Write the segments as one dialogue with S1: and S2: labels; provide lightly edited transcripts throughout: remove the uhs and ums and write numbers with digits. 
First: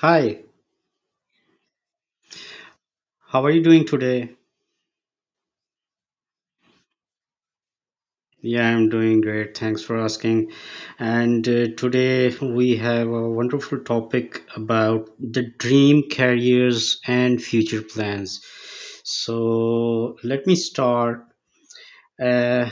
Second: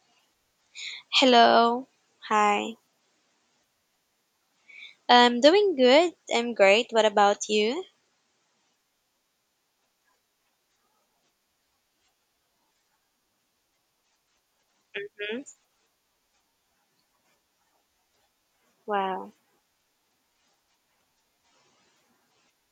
S1: Hi,
S2: Hello. Hi.
S1: how are you doing today?
S2: I'm doing good. I'm great. What about you?
S1: Yeah, I'm doing great. Thanks for asking. And today we have a wonderful topic about
S2: Hmm.
S1: the dream careers and future plans.
S2: Wow.
S1: So let me start. Uh,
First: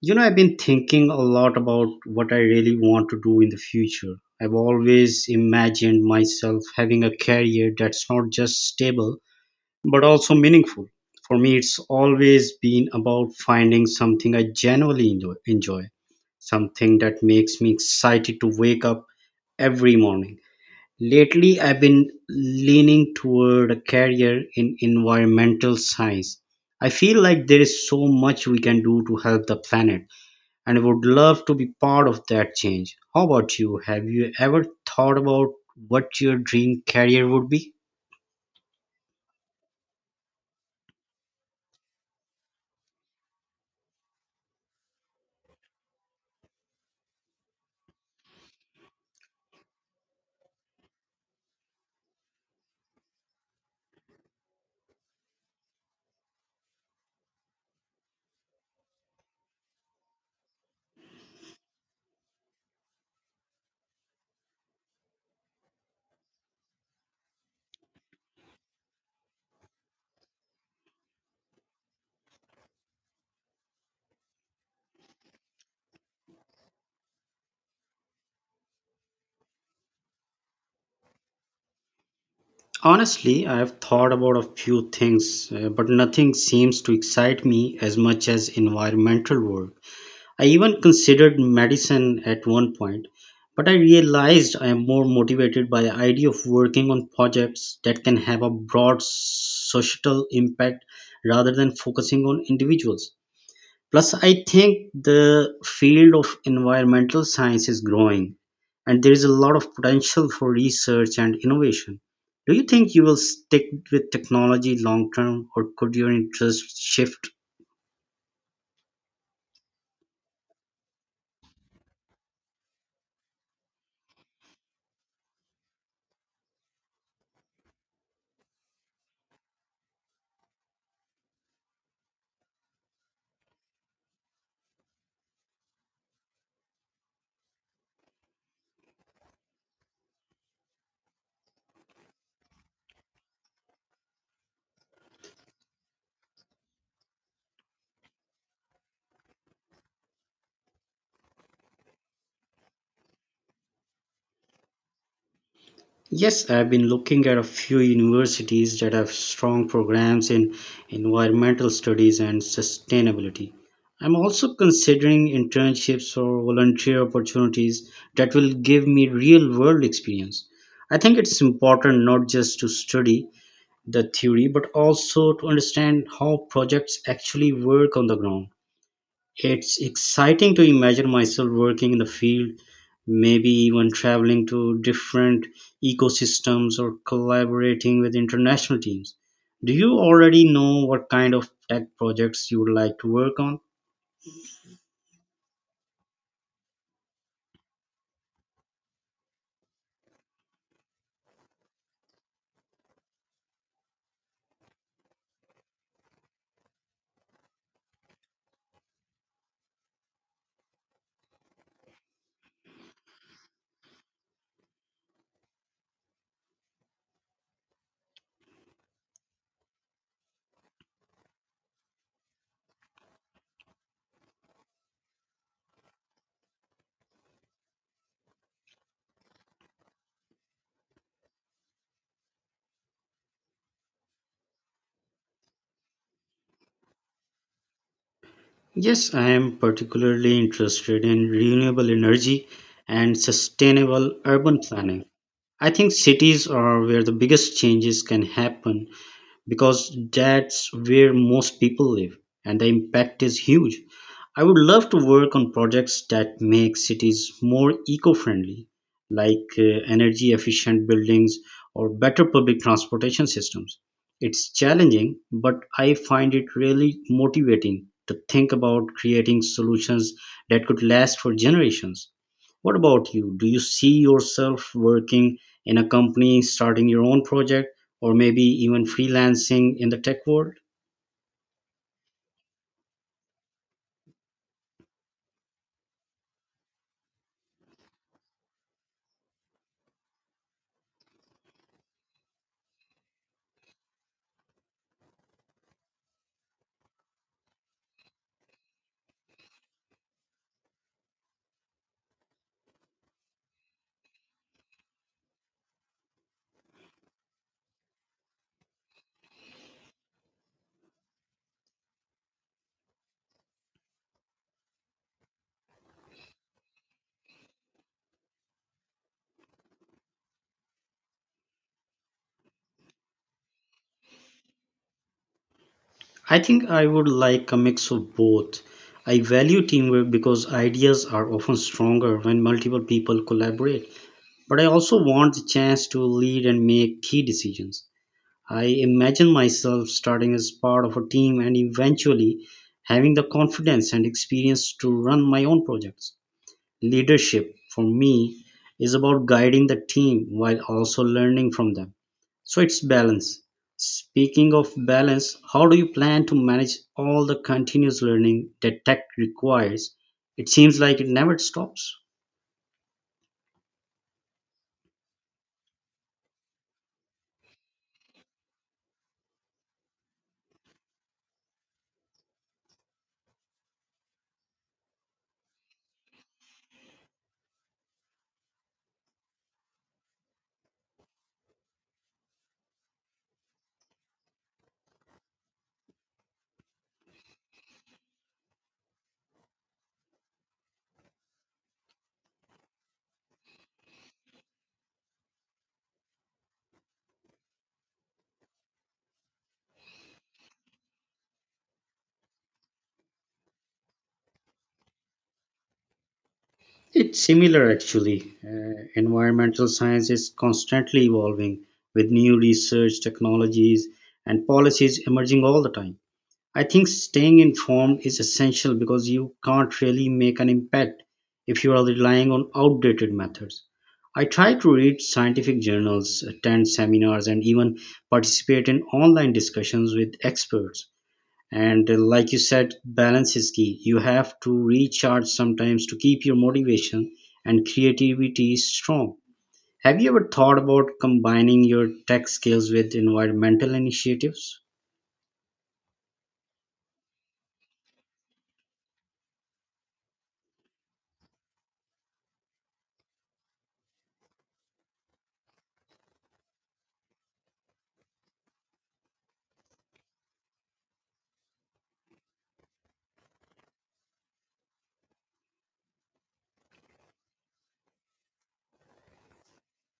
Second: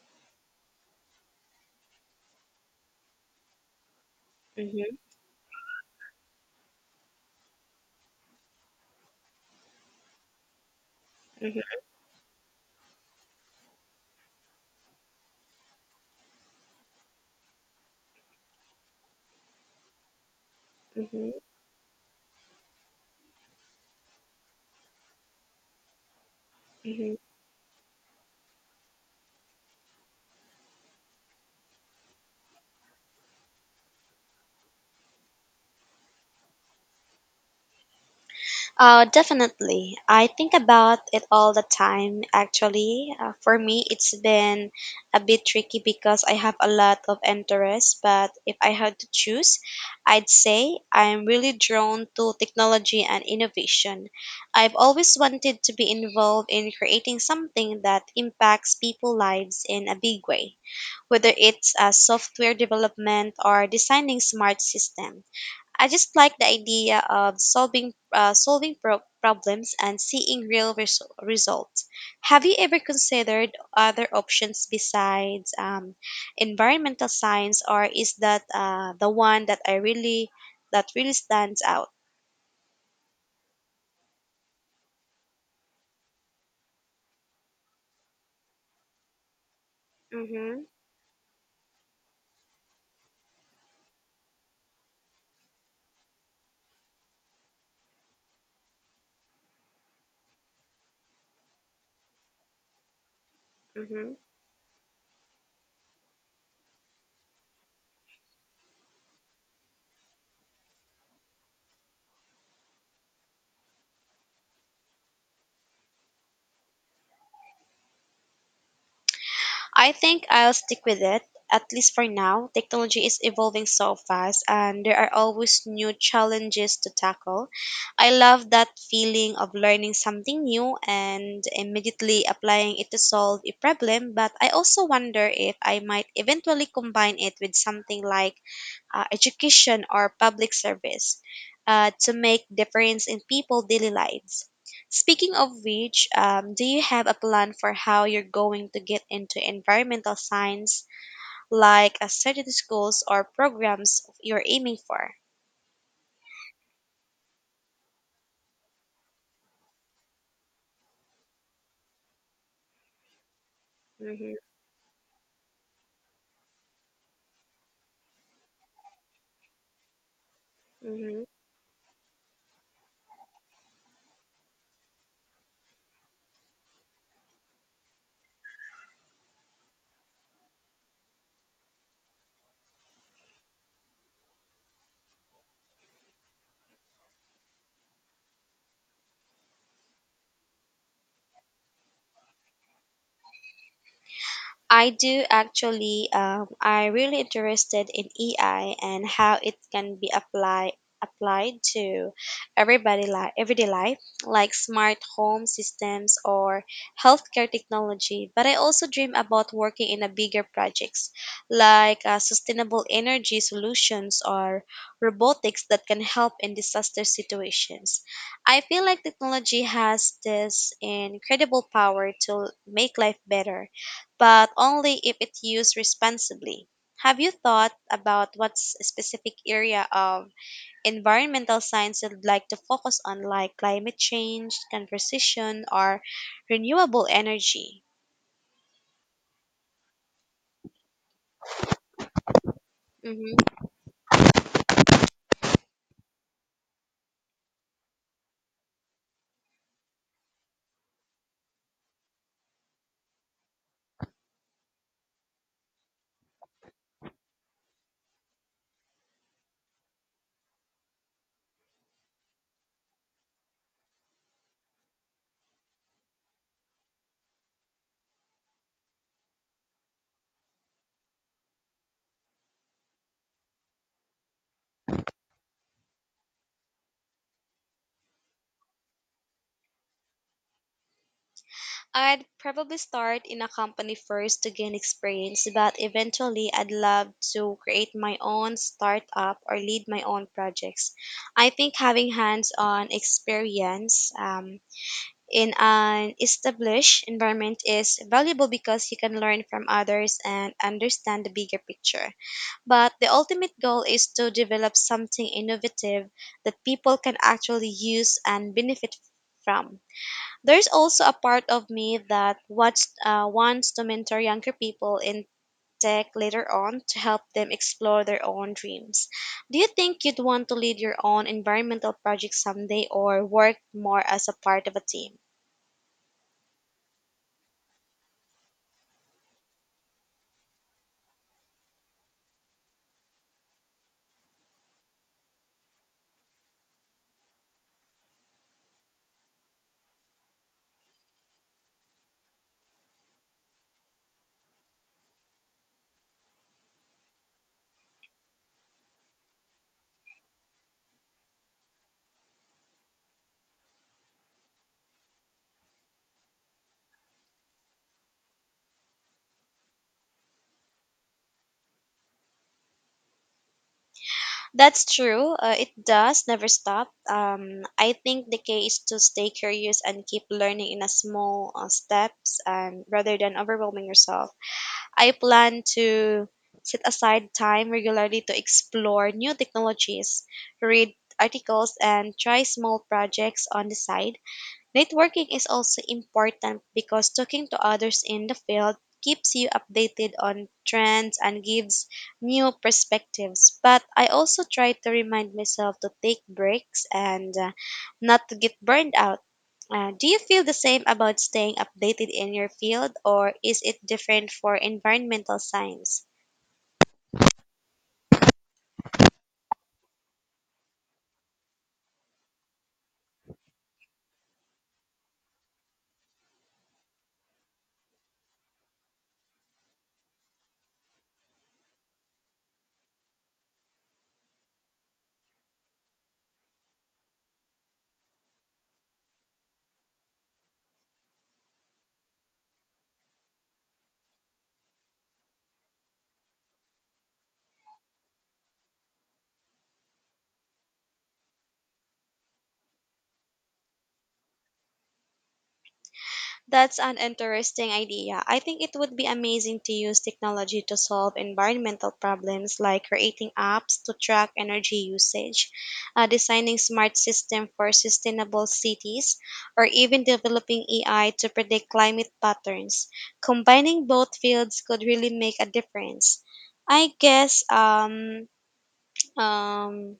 S1: I've been thinking a lot about what I really want to do in the future. I've
S2: Mm-hmm.
S1: always imagined myself having a career that's not just stable but also meaningful. For me, it's always been about finding something I genuinely enjoy, something that makes me excited to wake up every morning.
S2: Mm-hmm.
S1: Lately, I've been leaning toward a career in environmental science. I
S2: Mm-hmm.
S1: feel like there is so much we can do to help the planet, and I would love to be part of that change. How about you? Have you ever thought about what your dream career would be?
S2: Definitely. I think about it all the time, actually. For me, it's been a bit tricky because I have a lot of interests, but if I had to choose, I'd say I'm really drawn to technology and innovation. I've always wanted to be involved in creating something that impacts people's lives in a big way, whether it's software development or designing smart systems. I just like the idea of solving problems and seeing real results. Have you ever considered other options besides environmental science, or is that the one that I really that really stands out?
S1: Honestly, I have thought about a few things, but nothing seems to excite me as much as environmental work. I
S2: Mm-hmm,
S1: even considered medicine at one point, but I realized I am more motivated by the idea of working on projects that can have a broad societal impact rather than focusing on individuals.
S2: mm-hmm.
S1: Plus, I think the field of environmental science is growing and there is a lot of potential for research and innovation. Do you think you will stick with technology long term or could your interest shift?
S2: I think I'll stick with it, at least for now. Technology is evolving so fast, and there are always new challenges to tackle. I love that feeling of learning something new and immediately applying it to solve a problem, but I also wonder if I might eventually combine it with something like education or public service to make difference in people's daily lives. Speaking of which, do you have a plan for how you're going to get into environmental science, like a certain schools or programs you're aiming for?
S1: Yes, I've been looking at a few universities that have strong programs in environmental studies and sustainability. I'm
S2: Hmm.
S1: also considering internships or volunteer opportunities that will give me real world experience. I think
S2: Hmm.
S1: it's important not just to study the theory but also to understand how projects actually work on the ground. It's exciting to imagine myself working in the field, maybe even traveling to different ecosystems or collaborating with international teams. Do you already know what kind of tech projects you would like to work on?
S2: I do actually. I really interested in AI and how it can be applied to everyday life, like smart home systems or healthcare technology. But I also dream about working in a bigger projects like sustainable energy solutions or robotics that can help in disaster situations. I feel like technology has this incredible power to make life better, but only if it's used responsibly. Have you thought about what specific area of environmental science you'd like to focus on, like climate change, conservation, or renewable energy?
S1: Yes, I am particularly interested in renewable energy and
S2: Hmm.
S1: sustainable urban planning. I think cities are where the biggest changes can happen, because that's where most people live and the impact is huge. I would love to work on projects that make cities more eco-friendly, like energy efficient buildings or better public transportation systems. It's challenging, but I find it really motivating to think about creating solutions that could last for generations. What about you? Do you see yourself working in a company, starting your own project, or maybe even freelancing in the tech world?
S2: I'd probably start in a company first to gain experience, but eventually I'd love to create my own startup or lead my own projects. I think having hands on experience in an established environment is valuable because you can learn from others and understand the bigger picture. But the ultimate goal is to develop something innovative that people can actually use and benefit from. There's also a part of me that wants to mentor younger people in tech later on to help them explore their own dreams. Do you think you'd want to lead your own environmental project someday or work more as a part of a team?
S1: I think I would like a mix of both. I value teamwork because ideas are often stronger when multiple people collaborate, but I also want the chance to lead and make key decisions. I imagine myself starting as part of a team and eventually having the confidence and experience to run my own projects. Leadership, for me, is about guiding the team while also learning from them. So it's balance. Speaking of balance, how do you plan to manage all the continuous learning that tech requires? It seems like it never stops.
S2: That's true. It does never stop. I think the key is to stay curious and keep learning in a small steps, and rather than overwhelming yourself. I plan to set aside time regularly to explore new technologies, read articles, and try small projects on the side. Networking is also important because talking to others in the field keeps you updated on trends and gives new perspectives. But I also try to remind myself to take breaks and not to get burned out. Do you feel the same about staying updated in your field, or is it different for environmental science?
S1: It's similar actually. Environmental science is constantly evolving with new research, technologies, and policies emerging all the time. I think staying informed is essential because you can't really make an impact if you are relying on outdated methods. I try to read scientific journals, attend seminars, and even participate in online discussions with experts. And like you said, balance is key. You have to recharge sometimes to keep your motivation and creativity strong. Have you ever thought about combining your tech skills with environmental initiatives?
S2: That's an interesting idea. I think it would be amazing to use technology to solve environmental problems, like creating apps to track energy usage, designing smart systems for sustainable cities, or even developing AI to predict climate patterns. Combining both fields could really make a difference. I guess um, um,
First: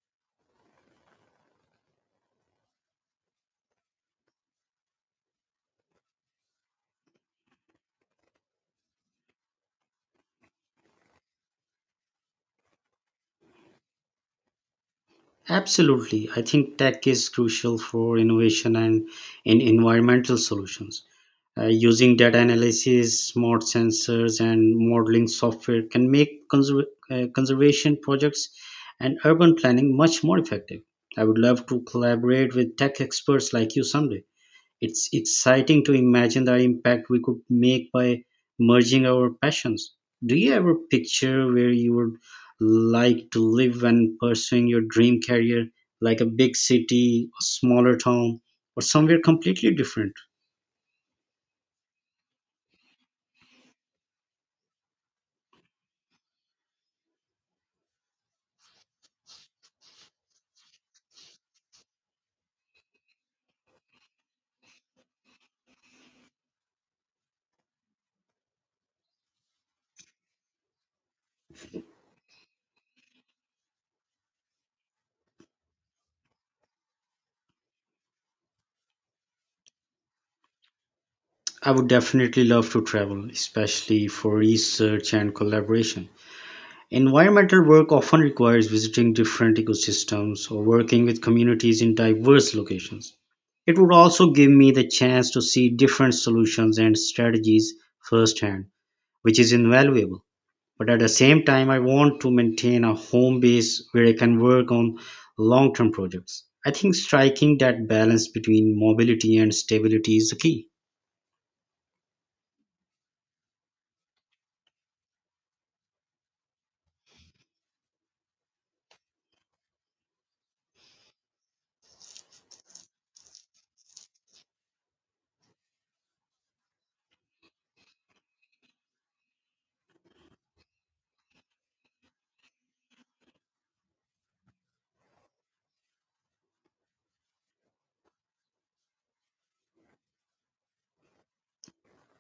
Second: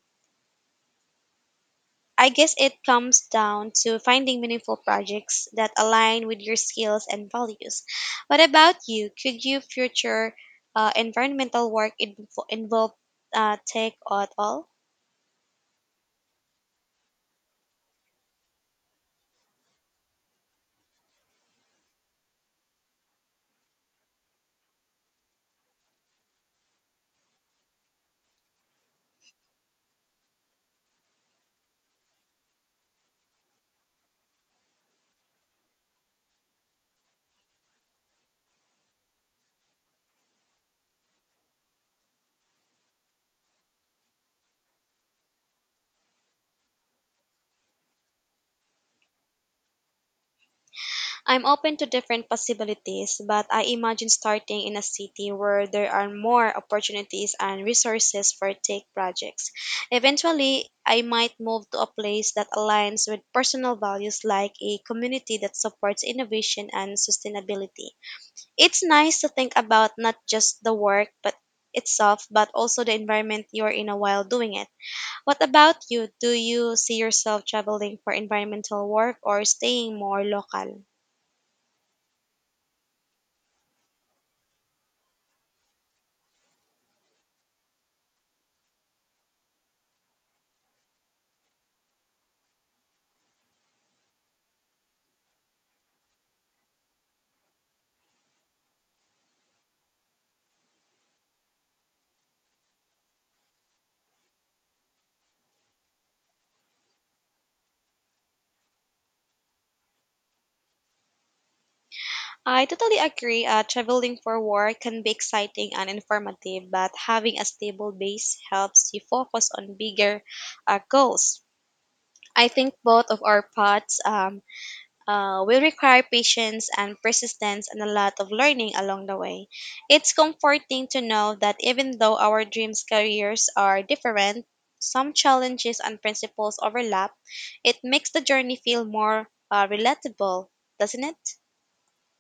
S2: I guess it comes down to finding meaningful projects that align with your skills and values. What about you? Could your future environmental work involve tech at all?
S1: Absolutely. I think tech is crucial for innovation and in environmental solutions. Using data analysis, smart sensors, and modeling software can make conservation projects and urban planning much more effective. I would love to collaborate with tech experts like you someday. It's exciting to imagine the impact we could make by merging our passions. Do you ever picture where you would like to live when pursuing your dream career, like a big city, a smaller town, or somewhere completely different?
S2: I'm open to different possibilities, but I imagine starting in a city where there are more opportunities and resources for tech projects. Eventually, I might move to a place that aligns with personal values, like a community that supports innovation and sustainability. It's nice to think about not just the work but itself but also the environment you're in a while doing it. What about you? Do you see yourself traveling for environmental work or staying more local?
S1: I would definitely love to travel, especially for research and collaboration. Environmental work often requires visiting different ecosystems or working with communities in diverse locations. It would also give me the chance to see different solutions and strategies firsthand, which is invaluable. But at the same time, I want to maintain a home base where I can work on long term projects. I think striking that balance between mobility and stability is the key.
S2: I totally agree. Traveling for work can be exciting and informative, but having a stable base helps you focus on bigger goals. I think both of our paths will require patience and persistence and a lot of learning along the way. It's comforting to know that even though our dreams careers are different, some challenges and principles overlap. It makes the journey feel more relatable, doesn't it?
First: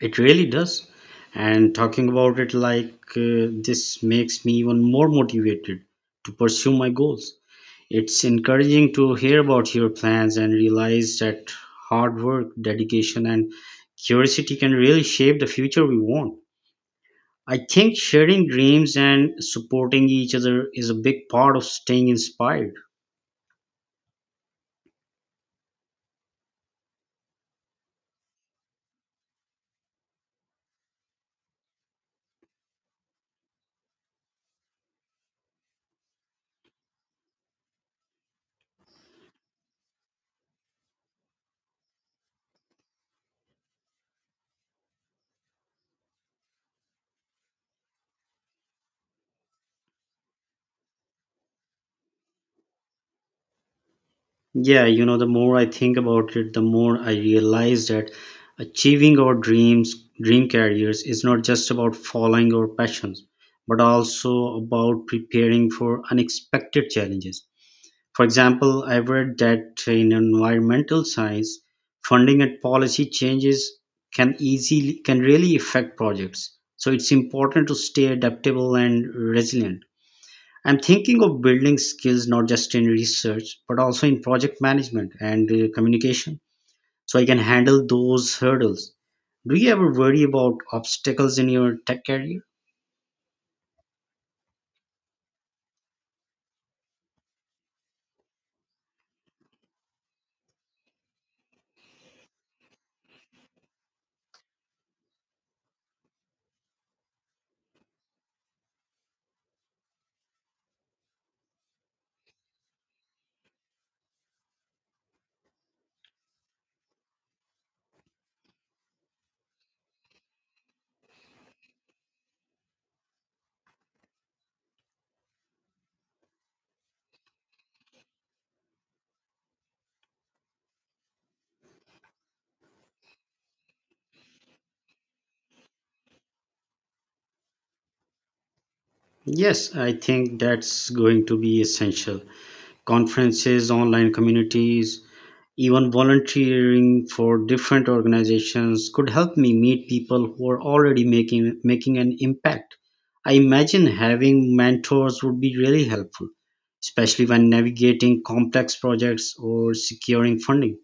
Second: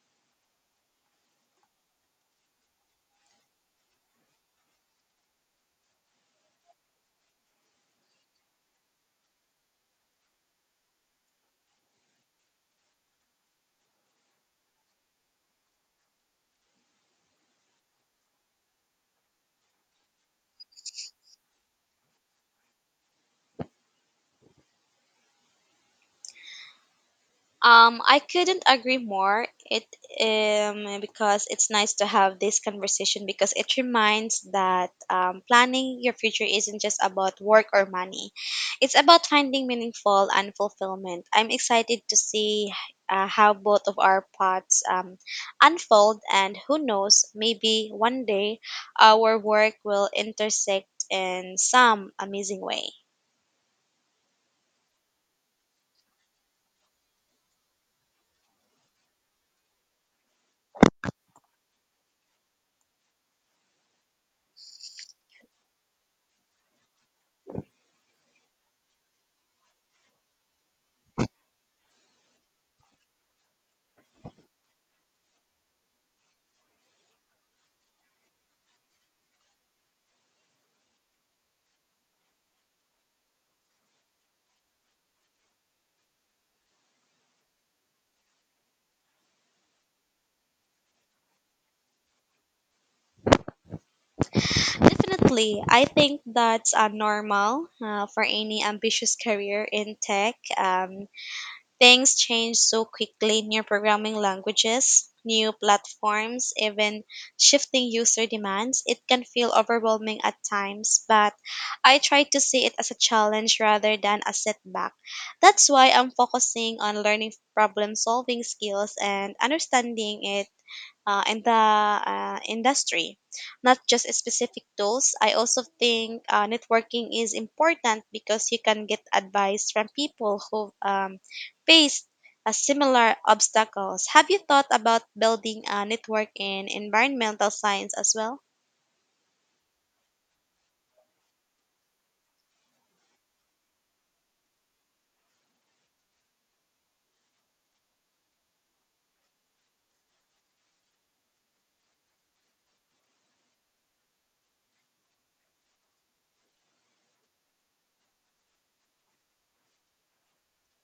S1: It really does. And talking about it like this makes me even more motivated to pursue my goals. It's encouraging to hear about your plans and realize that hard work, dedication, and curiosity can really shape the future we want. I think sharing dreams and supporting each other is a big part of staying inspired.
S2: I couldn't agree more. It Because it's nice to have this conversation, because it reminds that planning your future isn't just about work or money. It's about finding meaningful and fulfillment. I'm excited to see how both of our paths unfold, and who knows, maybe one day our work will intersect in some amazing way.
S1: Yeah, the more I think about it, the more I realize that achieving our dream careers is not just about following our passions, but also about preparing for unexpected challenges. For example, I've read that in environmental science, funding and policy changes can really affect projects. So it's important to stay adaptable and resilient. I'm thinking of building skills not just in research, but also in project management and communication so I can handle those hurdles. Do you ever worry about obstacles in your tech career?
S2: Definitely, I think that's normal for any ambitious career in tech. Things change so quickly. New programming languages, new platforms, even shifting user demands. It can feel overwhelming at times, but I try to see it as a challenge rather than a setback. That's why I'm focusing on learning problem solving skills and understanding it in the industry, not just specific tools. I also think networking is important because you can get advice from people who faced similar obstacles. Have you thought about building a network in environmental science as well?
S1: Yes, I think that's going to be essential. Conferences, online communities, even volunteering for different organizations could help me meet people who are already making an impact. I imagine having mentors would be really helpful, especially when navigating complex projects or securing funding.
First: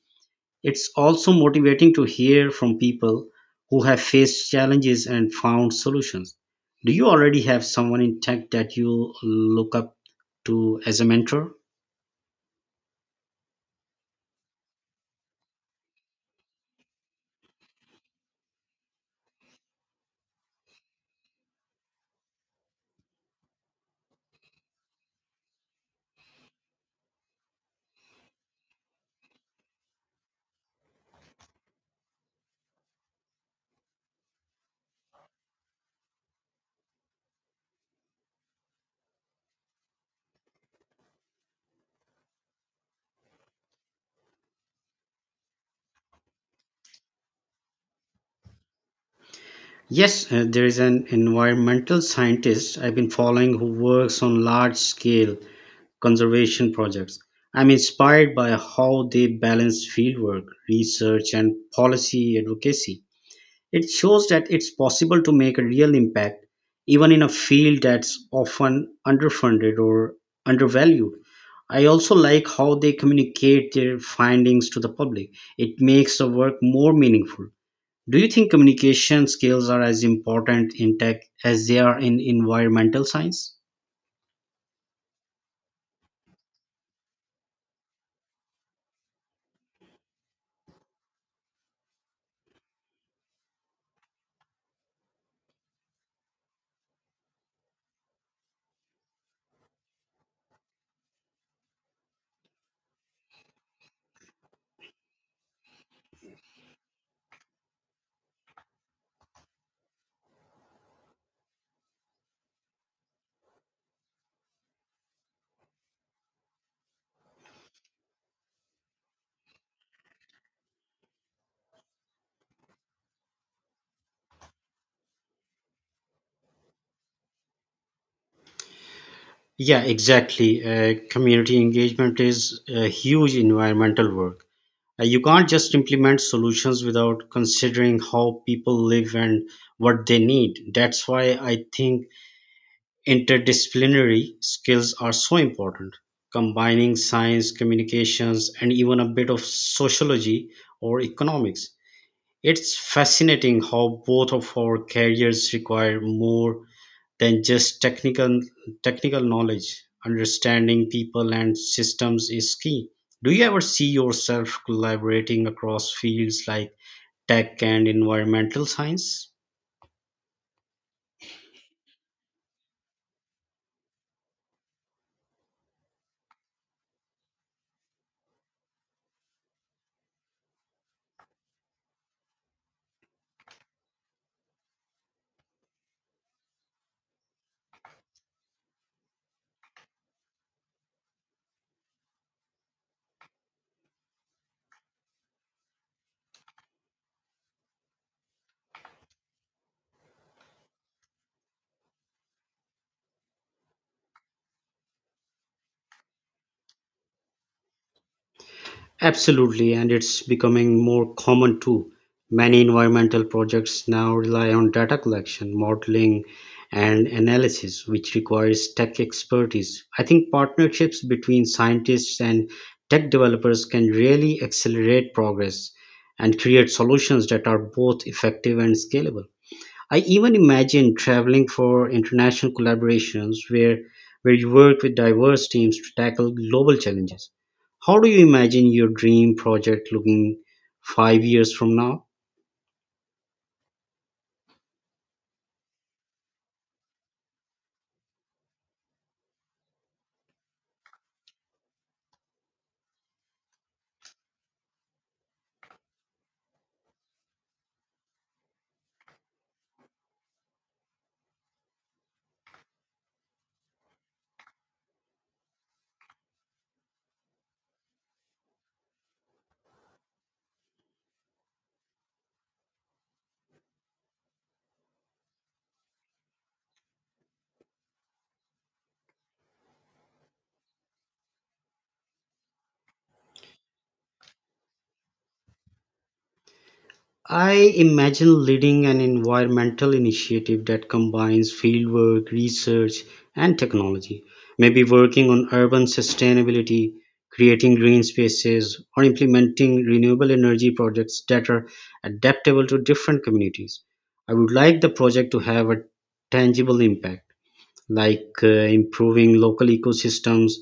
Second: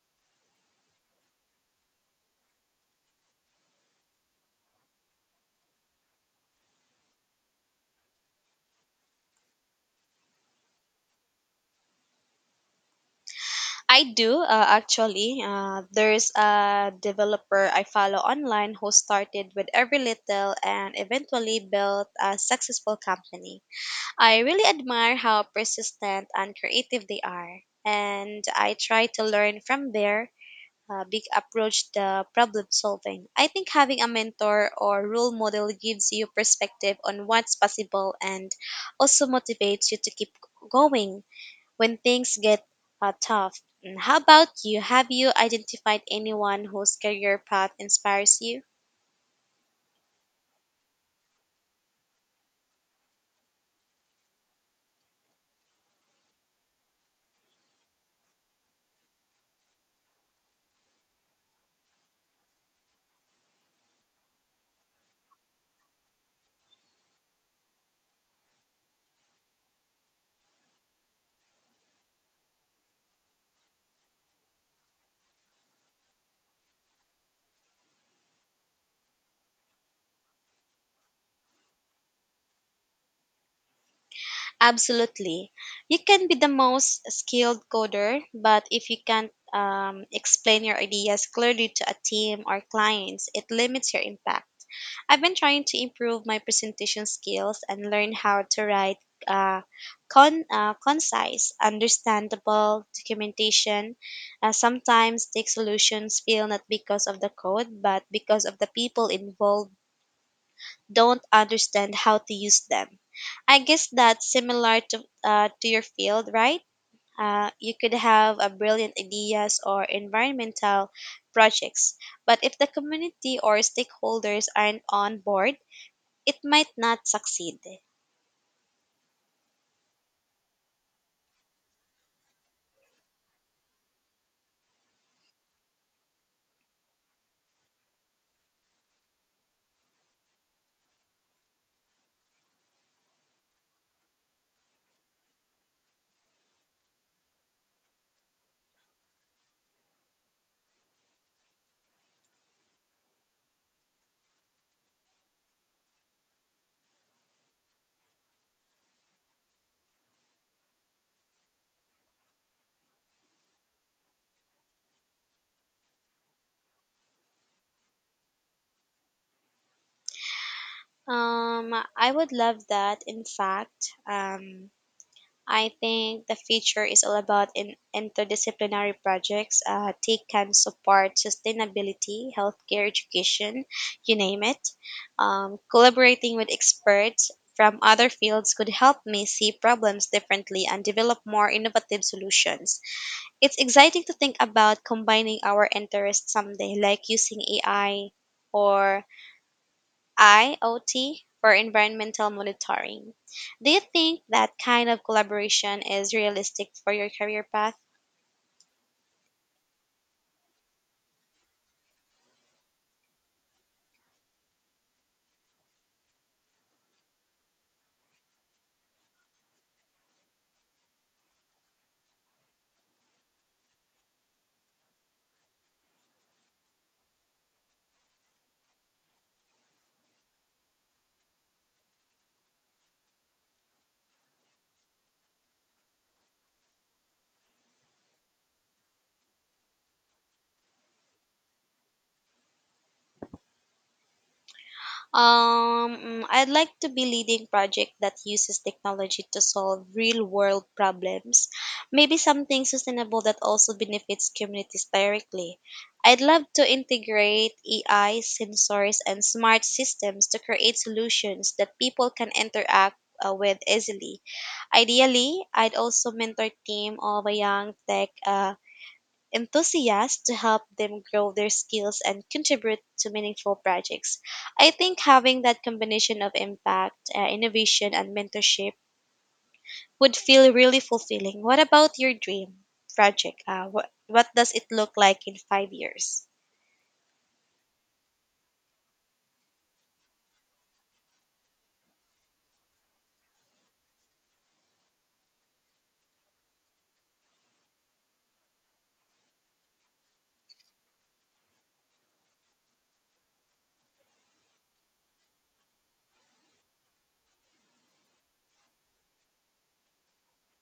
S1: It's also motivating to hear from people who have faced challenges and found solutions. Do you already have someone in tech that you look up to as a mentor?
S2: I do actually. There's a developer I follow online who started with every little and eventually built a successful company. I really admire how persistent and creative they are, and I try to learn from their big approach the problem solving. I think having a mentor or role model gives you perspective on what's possible and also motivates you to keep going when things get tough. Mm. How about you? Have you identified anyone whose career path inspires you?
S1: Yes, there is an environmental scientist I've been following who works on large scale conservation projects. I'm inspired by how they balance fieldwork, research, and policy advocacy. It shows that it's possible to make a real impact even in a field that's often underfunded or undervalued. I also like how they communicate their findings to the public. It makes the work more meaningful. Do you think communication skills are as important in tech as they are in environmental science?
S2: Absolutely. You can be the most skilled coder, but if you can't explain your ideas clearly to a team or clients, it limits your impact. I've been trying to improve my presentation skills and learn how to write uh, concise, understandable documentation. Sometimes tech solutions fail not because of the code, but because of the people involved don't understand how to use them. I guess that's similar to your field, right? You could have a brilliant ideas or environmental projects, but if the community or stakeholders aren't on board, it might not succeed.
S1: Yeah, exactly. Community engagement is a huge environmental work. You can't just implement solutions without considering how people live and what they need. That's why I think interdisciplinary skills are so important. Combining science, communications, and even a bit of sociology or economics. It's fascinating how both of our careers require more than just technical knowledge. Understanding people and systems is key. Do you ever see yourself collaborating across fields like tech and environmental science?
S2: I would love that. In fact, I think the future is all about in interdisciplinary projects. Tech can support sustainability, healthcare, education, you name it. Collaborating with experts from other fields could help me see problems differently and develop more innovative solutions. It's exciting to think about combining our interests someday, like using AI or IoT for environmental monitoring. Do you think that kind of collaboration is realistic for your career path?
S1: Absolutely, and it's becoming more common too. Many environmental projects now rely on data collection, modeling, and analysis, which requires tech expertise. I think partnerships between scientists and tech developers can really accelerate progress and create solutions that are both effective and scalable. I even imagine traveling for international collaborations where you work with diverse teams to tackle global challenges. How do you imagine your dream project looking 5 years from now?
S2: I'd like to be leading project that uses technology to solve real world problems. Maybe something sustainable that also benefits communities directly. I'd love to integrate AI, sensors, and smart systems to create solutions that people can interact with easily. Ideally, I'd also mentor team of a young tech enthusiasts to help them grow their skills and contribute to meaningful projects. I think having that combination of impact, innovation, and mentorship would feel really fulfilling. What about your dream project? What does it look like in 5 years?
S1: I imagine leading an environmental initiative that combines fieldwork, research, and technology. Maybe working on urban sustainability, creating green spaces, or implementing renewable energy projects that are adaptable to different communities. I would like the project to have a tangible impact, like improving local ecosystems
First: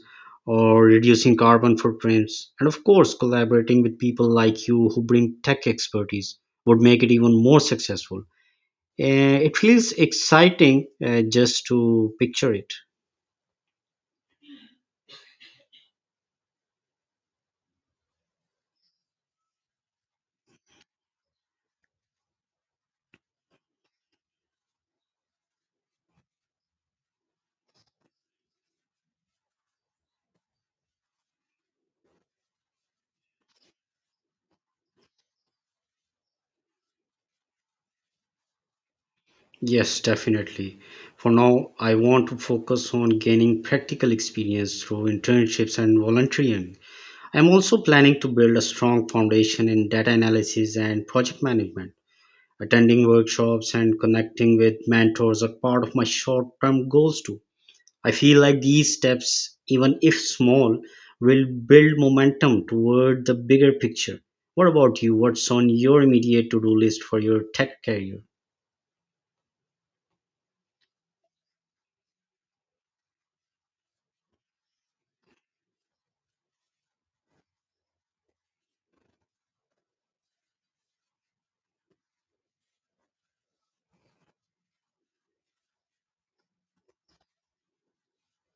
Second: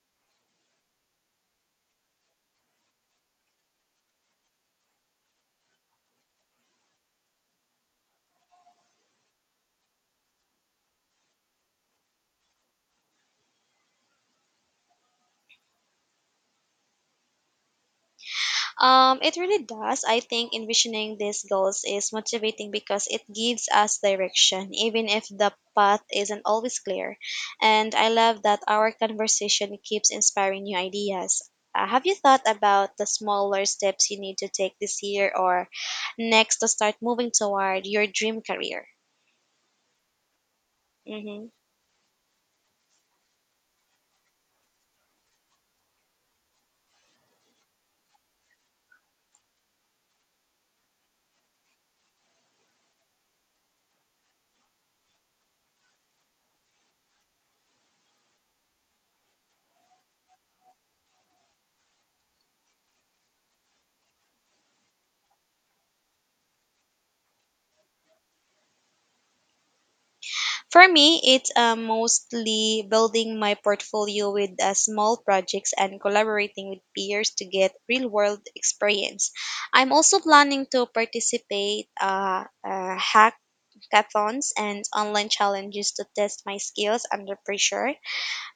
S1: or reducing carbon footprints. And of course, collaborating with people like you who bring tech expertise would make it even more successful. Uh, it feels exciting just to picture it.
S2: It really does. I think envisioning these goals is motivating because it gives us direction, even if the path isn't always clear. And I love that our conversation keeps inspiring new ideas. Have you thought about the smaller steps you need to take this year or next to start moving toward your dream career?
S1: Yes, definitely. For
S2: Mm-hmm.
S1: now, I want to focus on gaining practical experience through internships and volunteering. I'm also planning to build a strong foundation in data analysis and project management. Attending workshops and connecting with mentors are part of my short-term goals too. I feel like these steps, even if small, will build momentum toward the bigger picture. What about you? What's on your immediate to-do list for your tech career?
S2: For me, it's mostly building my portfolio with small projects and collaborating with peers to get real world experience. I'm also planning to participate hackathons and online challenges to test my skills under pressure.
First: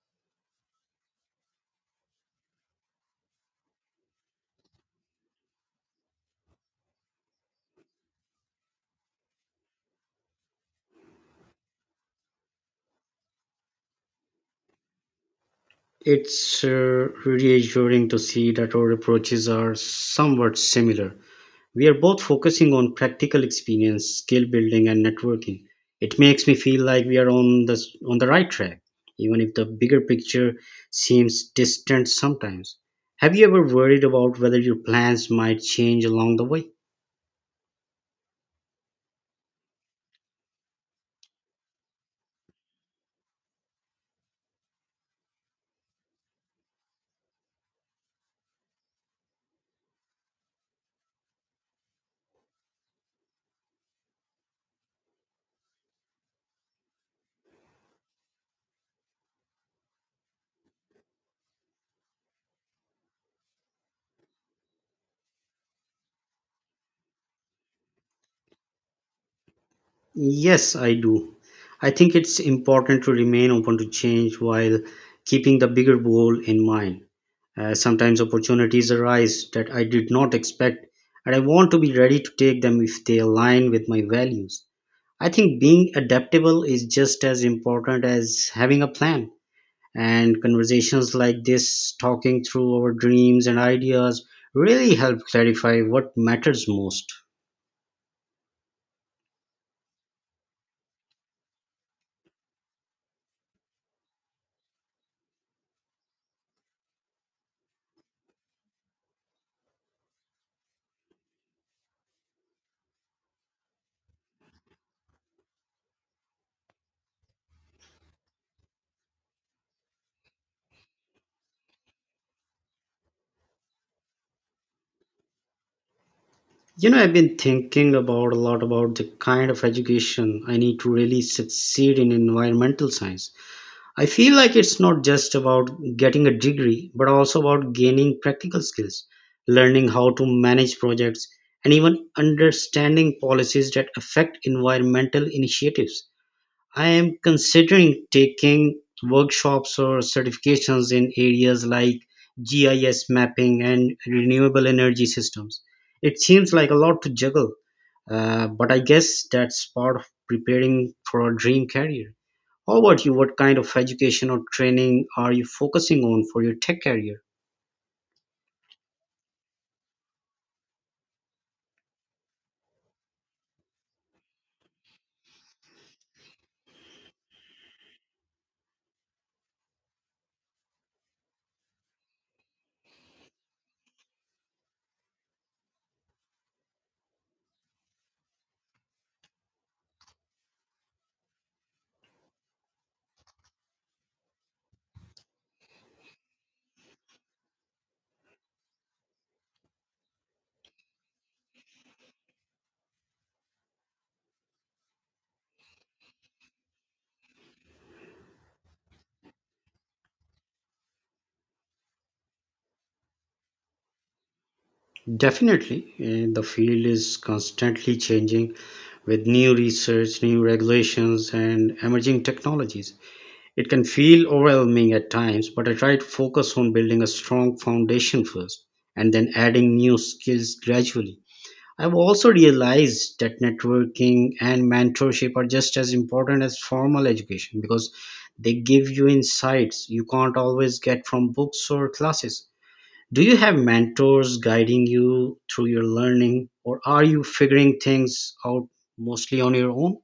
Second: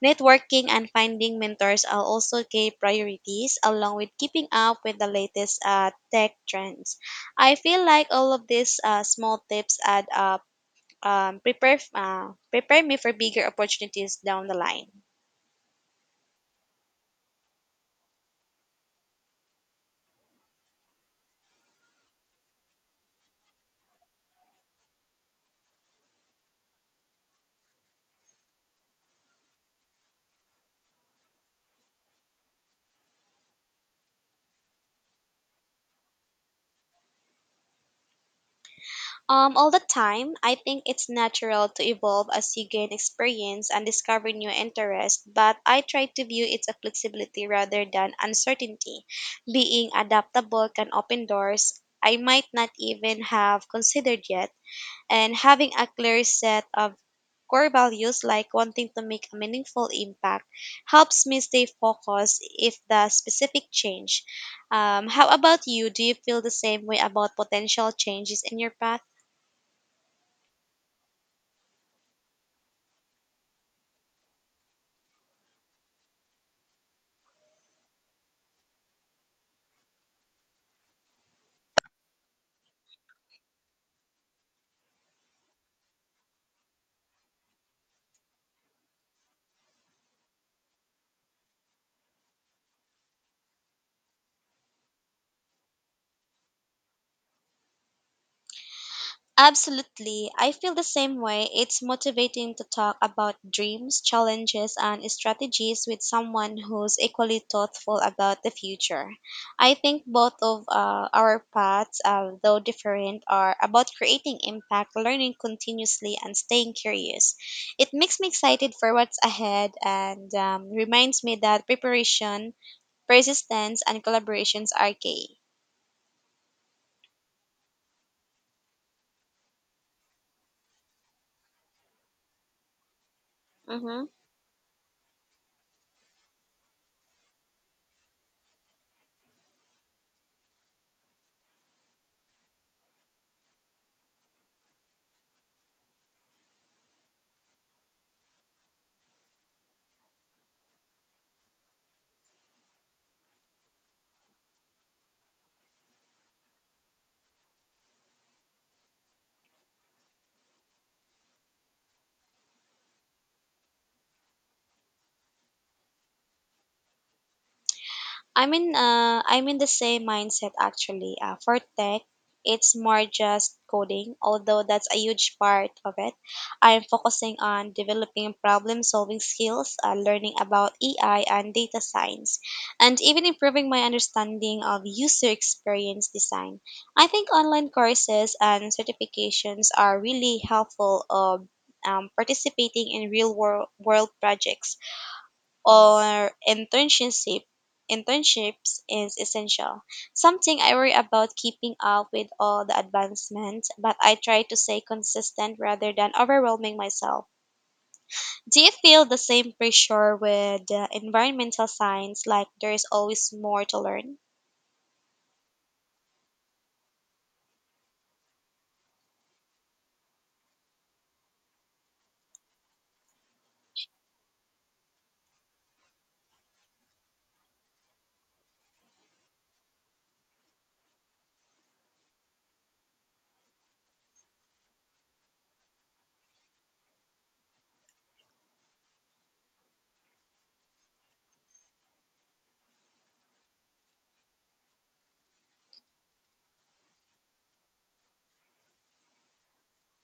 S2: Networking and finding mentors are also key priorities, along with keeping up with the latest tech trends. I feel like all of these small tips add up prepare me for bigger opportunities down the line.
S1: It's reassuring to see that our approaches are somewhat similar. We are both focusing on practical experience, skill building, and networking. It makes me feel like we are on the right track, even if the bigger picture seems distant sometimes. Have you ever worried about whether your plans might change along the way?
S2: All the time. I think it's natural to evolve as you gain experience and discover new interests, but I try to view it as flexibility rather than uncertainty. Being adaptable can open doors I might not even have considered yet, and having a clear set of core values like wanting to make a meaningful impact helps me stay focused if the specific change. How about you? Do you feel the same way about potential changes in your path?
S1: Yes, I do. I think it's important to remain open to change while keeping the bigger goal in mind. Sometimes opportunities arise that I did not expect, and I want to be ready to take them if they align with my values. I think being adaptable is just as important as having a plan. And conversations like this, talking through our dreams and ideas, really help clarify what matters most.
S2: Absolutely. I feel the same way. It's motivating to talk about dreams, challenges, and strategies with someone who's equally thoughtful about the future. I think both of our paths, though different, are about creating impact, learning continuously, and staying curious. It makes me excited for what's ahead and reminds me that preparation, persistence, and collaborations are key.
S1: You know, I've been thinking about a lot about the kind of education I need to really succeed in environmental science.
S2: Mm-hmm.
S1: I feel like it's not just about getting a degree, but also about gaining practical skills, learning how to manage projects, and even understanding policies that affect environmental initiatives. I am considering taking workshops or certifications in areas like GIS mapping and renewable energy systems. It seems like a lot to juggle, but I guess that's part of preparing for a dream career. How about you? What kind of education or training are you focusing on for your tech career?
S2: I'm in the same mindset actually. For tech, it's more just coding, although that's a huge part of it. I'm focusing on developing problem solving skills, learning about AI and data science, and even improving my understanding of user experience design. I think online courses and certifications are really helpful of participating in real world projects or internships is essential. Something I worry about keeping up with all the advancements, but I try to stay consistent rather than overwhelming myself. Do you feel the same pressure with environmental science like there is always more to learn?
S1: Definitely, the field is constantly changing with new research, new regulations, and emerging technologies. It can feel overwhelming at times, but I try to focus on building a strong foundation first and then adding new skills gradually. I've also realized that networking and mentorship are just as important as formal education because they give you insights you can't always get from books or classes. Do you have mentors guiding you through your learning, or are you figuring things out mostly on your own?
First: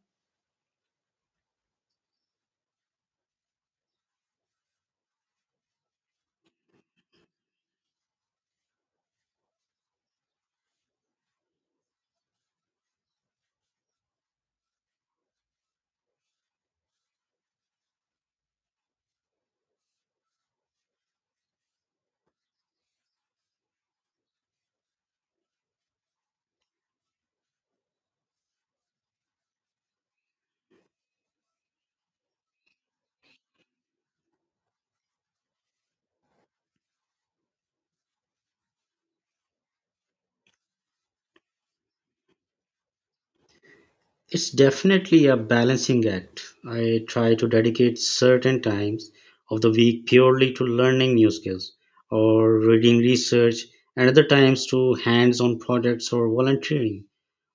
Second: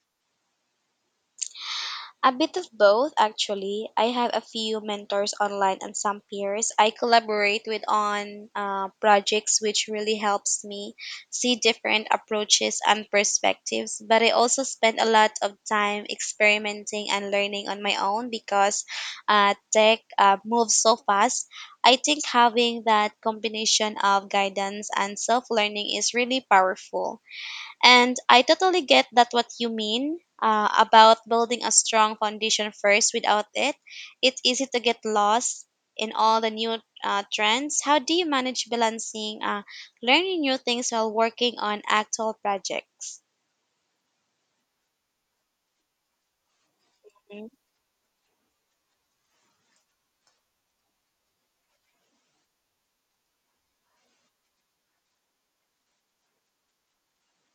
S2: A bit of both, actually. I have a few mentors online and some peers I collaborate with on projects, which really helps me see different approaches and perspectives. But I also spend a lot of time experimenting and learning on my own because tech moves so fast. I think having that combination of guidance and self learning is really powerful. And I totally get that what you mean about building a strong foundation first. Without it, it's easy to get lost in all the new trends. How do you manage balancing learning new things while working on actual projects?
S1: It's definitely a balancing act. I try to dedicate certain times of the week purely to learning new skills or reading research, and other times to hands on projects or volunteering.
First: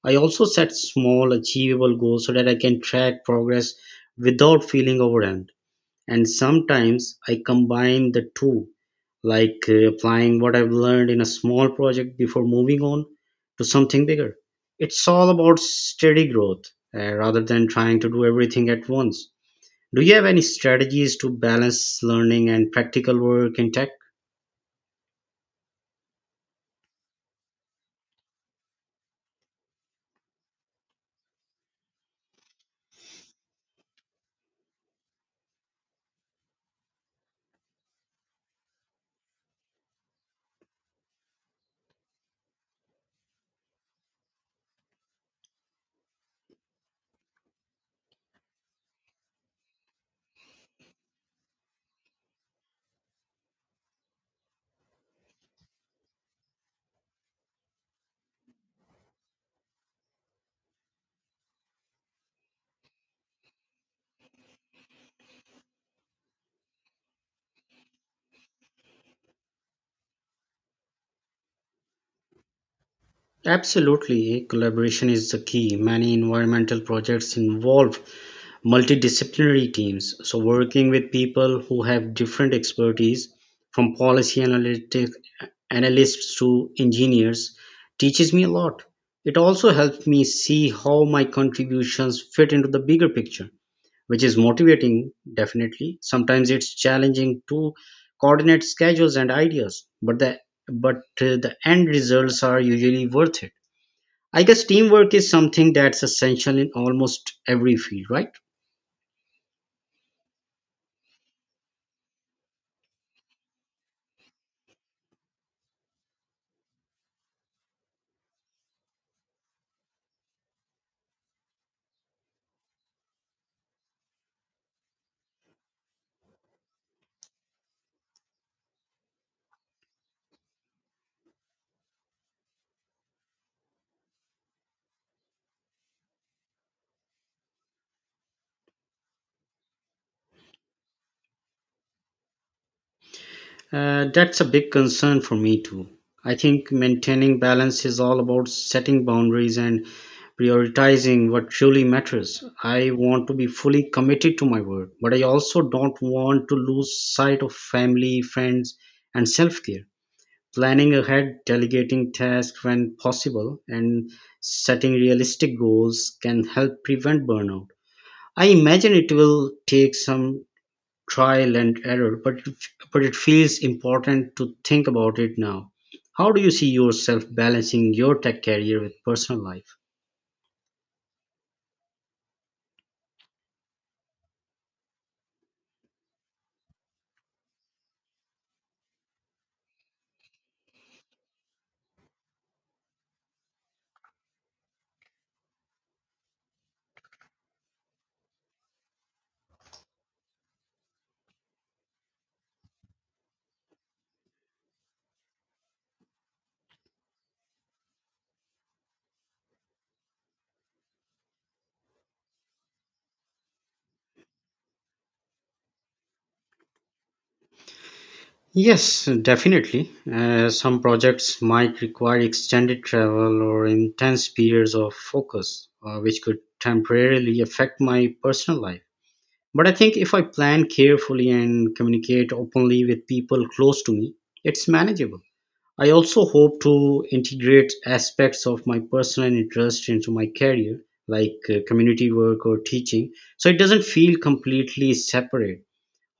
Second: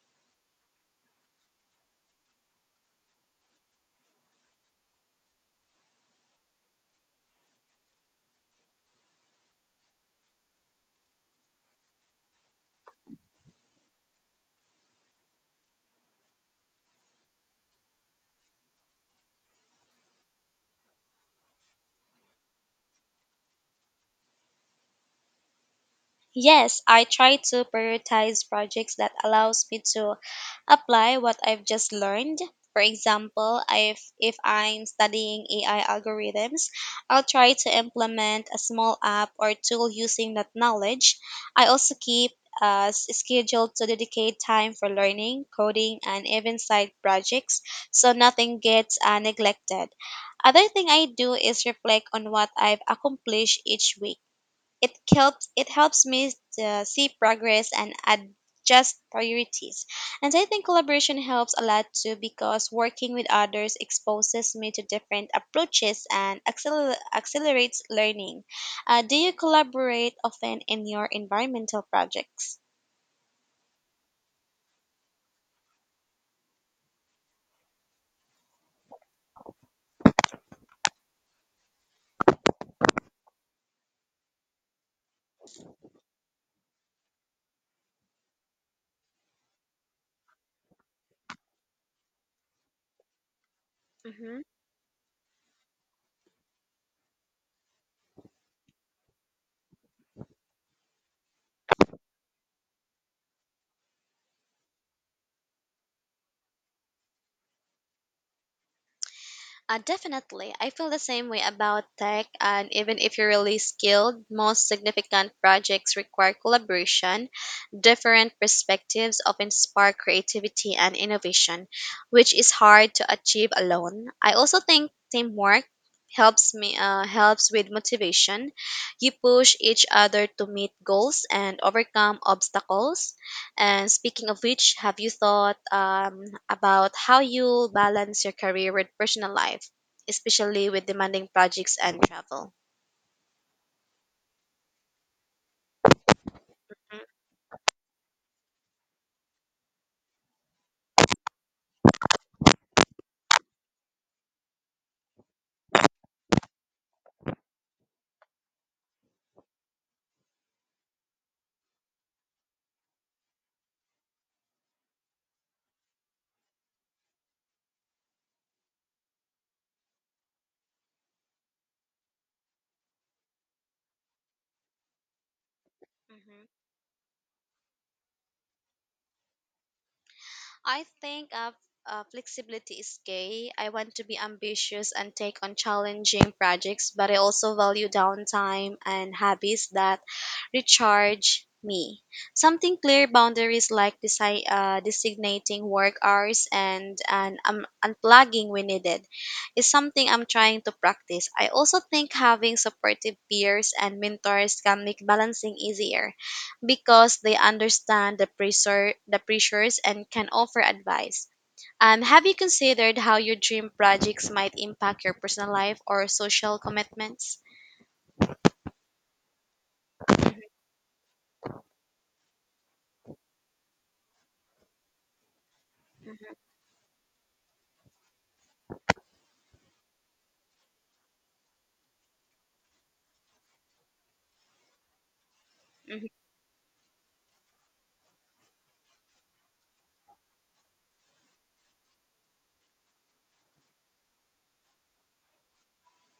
S1: I also set small, achievable goals so that I can track progress without feeling overwhelmed and sometimes I combine the two, like applying what I've learned in a small project before moving on to something bigger. It's all about steady growth rather than trying to do everything at once. Do you have any strategies to balance learning and practical work in tech?
S2: Yes, I try to prioritize projects that allows me to apply what I've just learned. For example, if I'm studying AI algorithms, I'll try to implement a small app or tool using that knowledge. I also keep scheduled to dedicate time for learning, coding, and even side projects, so nothing gets neglected. Other thing I do is reflect on what I've accomplished each week. It helps me see progress and adjust priorities. And I think collaboration helps a lot too because working with others exposes me to different approaches and accelerates learning. Do you collaborate often in your environmental projects?
S1: Absolutely, collaboration is the key. Many environmental projects involve multidisciplinary teams, so working with people who have different expertise, from policy analytic, analysts to engineers, teaches me a lot. It also helps me see how my contributions fit into the bigger picture, which is motivating, definitely. Sometimes it's challenging to coordinate schedules and ideas, but the end results are usually worth it. I guess teamwork is something that's essential in almost every field, right?
S2: Definitely. I feel the same way about tech, and even if you're really skilled, most significant projects require collaboration. Different perspectives often spark creativity and innovation, which is hard to achieve alone. I also think teamwork helps with motivation. You push each other to meet goals and overcome obstacles. And speaking of which, have you thought about how you'll balance your career with personal life, especially with demanding projects and travel?
S1: That's a big concern for me too. I think maintaining balance is all about setting boundaries and prioritizing what truly matters. I want to be fully committed to my work, but I also don't want to lose sight of family, friends, and self care. Planning ahead, delegating tasks when possible, and setting realistic goals can help prevent burnout. I imagine it will take some trial and error, but it feels important to think about it now. How do
S2: Mhm.
S1: you see yourself balancing your tech career with personal life?
S2: I think flexibility is key. I want to be ambitious and take on challenging projects, but I also value downtime and hobbies that recharge me. Something clear boundaries like designating work hours and, unplugging when needed is something I'm trying to practice. I also think having supportive peers and mentors can make balancing easier because they understand the pressures and can offer advice. Have you considered how your dream projects might impact your personal life or social commitments?
S1: Yes, definitely.
S2: Mhm,
S1: Some projects might require extended travel or intense periods of focus, which
S2: mhm,
S1: could temporarily affect my personal life. But I think if I plan carefully and communicate openly with people close to me, it's manageable. I
S2: mhm.
S1: also hope to integrate aspects of my personal interest into my career, like community work or teaching, so it doesn't feel completely separate.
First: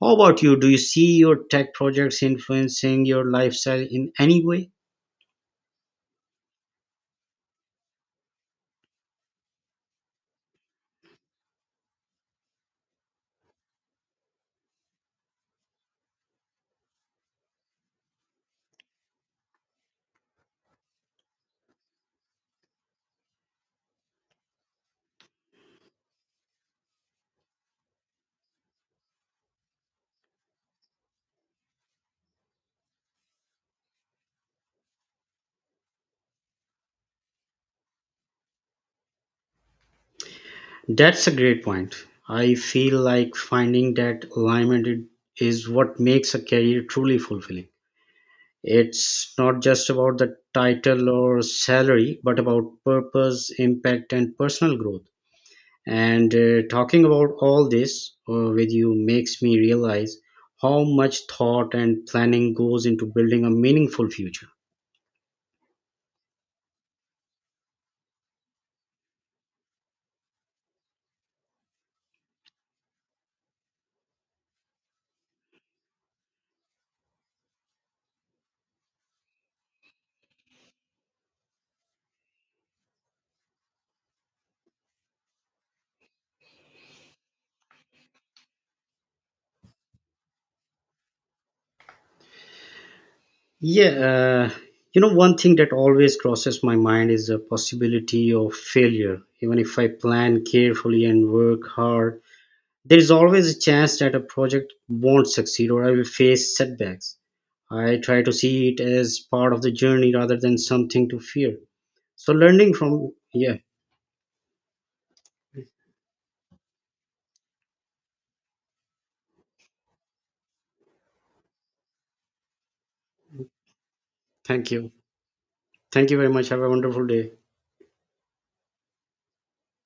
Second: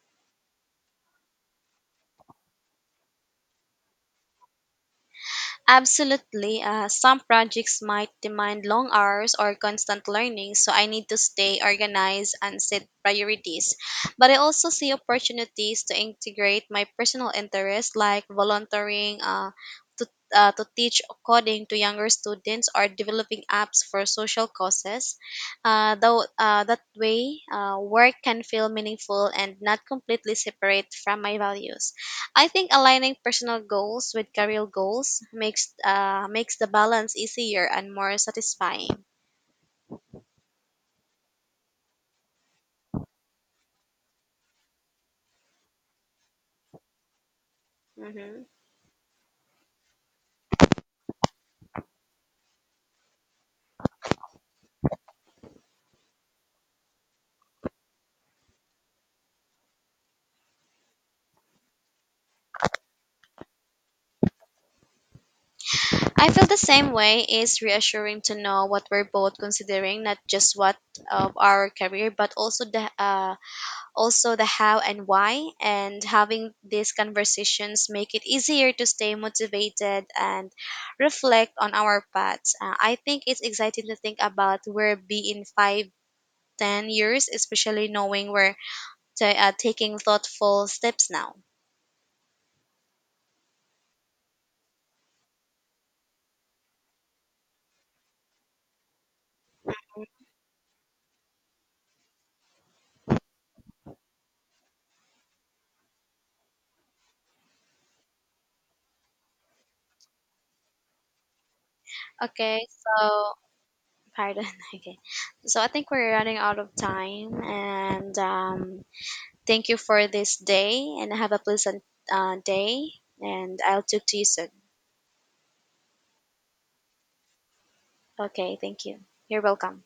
S1: How about you? Do you see your tech projects influencing your lifestyle in any way?
S2: Absolutely. Some projects might demand long hours or constant learning, so I need to stay organized and set priorities. But I also see opportunities to integrate my personal interests like volunteering to, to teach coding to younger students or developing apps for social causes. That way, work can feel meaningful and not completely separate from my values. I think aligning personal goals with career goals makes the balance easier and more satisfying.
S1: That's a great point. I feel like finding that alignment is what makes a career truly fulfilling.
S2: Hmm.
S1: It's not just about the title or salary, but about purpose, impact, and personal growth. And talking about all this with you makes me realize how much thought and planning goes into building a meaningful future.
S2: I feel the same way. It's reassuring to know what we're both considering, not just what of our career, but also the how and why. And having these conversations make it easier to stay motivated and reflect on our paths. I think it's exciting to think about where be in five, 10 years, especially knowing where they are taking thoughtful steps now.
S1: Yeah, one thing that always crosses my mind is the possibility of failure. Even if I plan carefully and work hard, there is always a chance that a project won't succeed or I will face setbacks. I try to see it as part of the journey rather than something to fear. So,
S2: Okay,
S1: learning from,
S2: so
S1: yeah,
S2: pardon. Okay, so I think we're running out of time, and thank you for this day, and have a pleasant day. And I'll talk to you soon.
S1: thank you. Thank you very much. Have a wonderful day.
S2: Okay, thank you. You're welcome.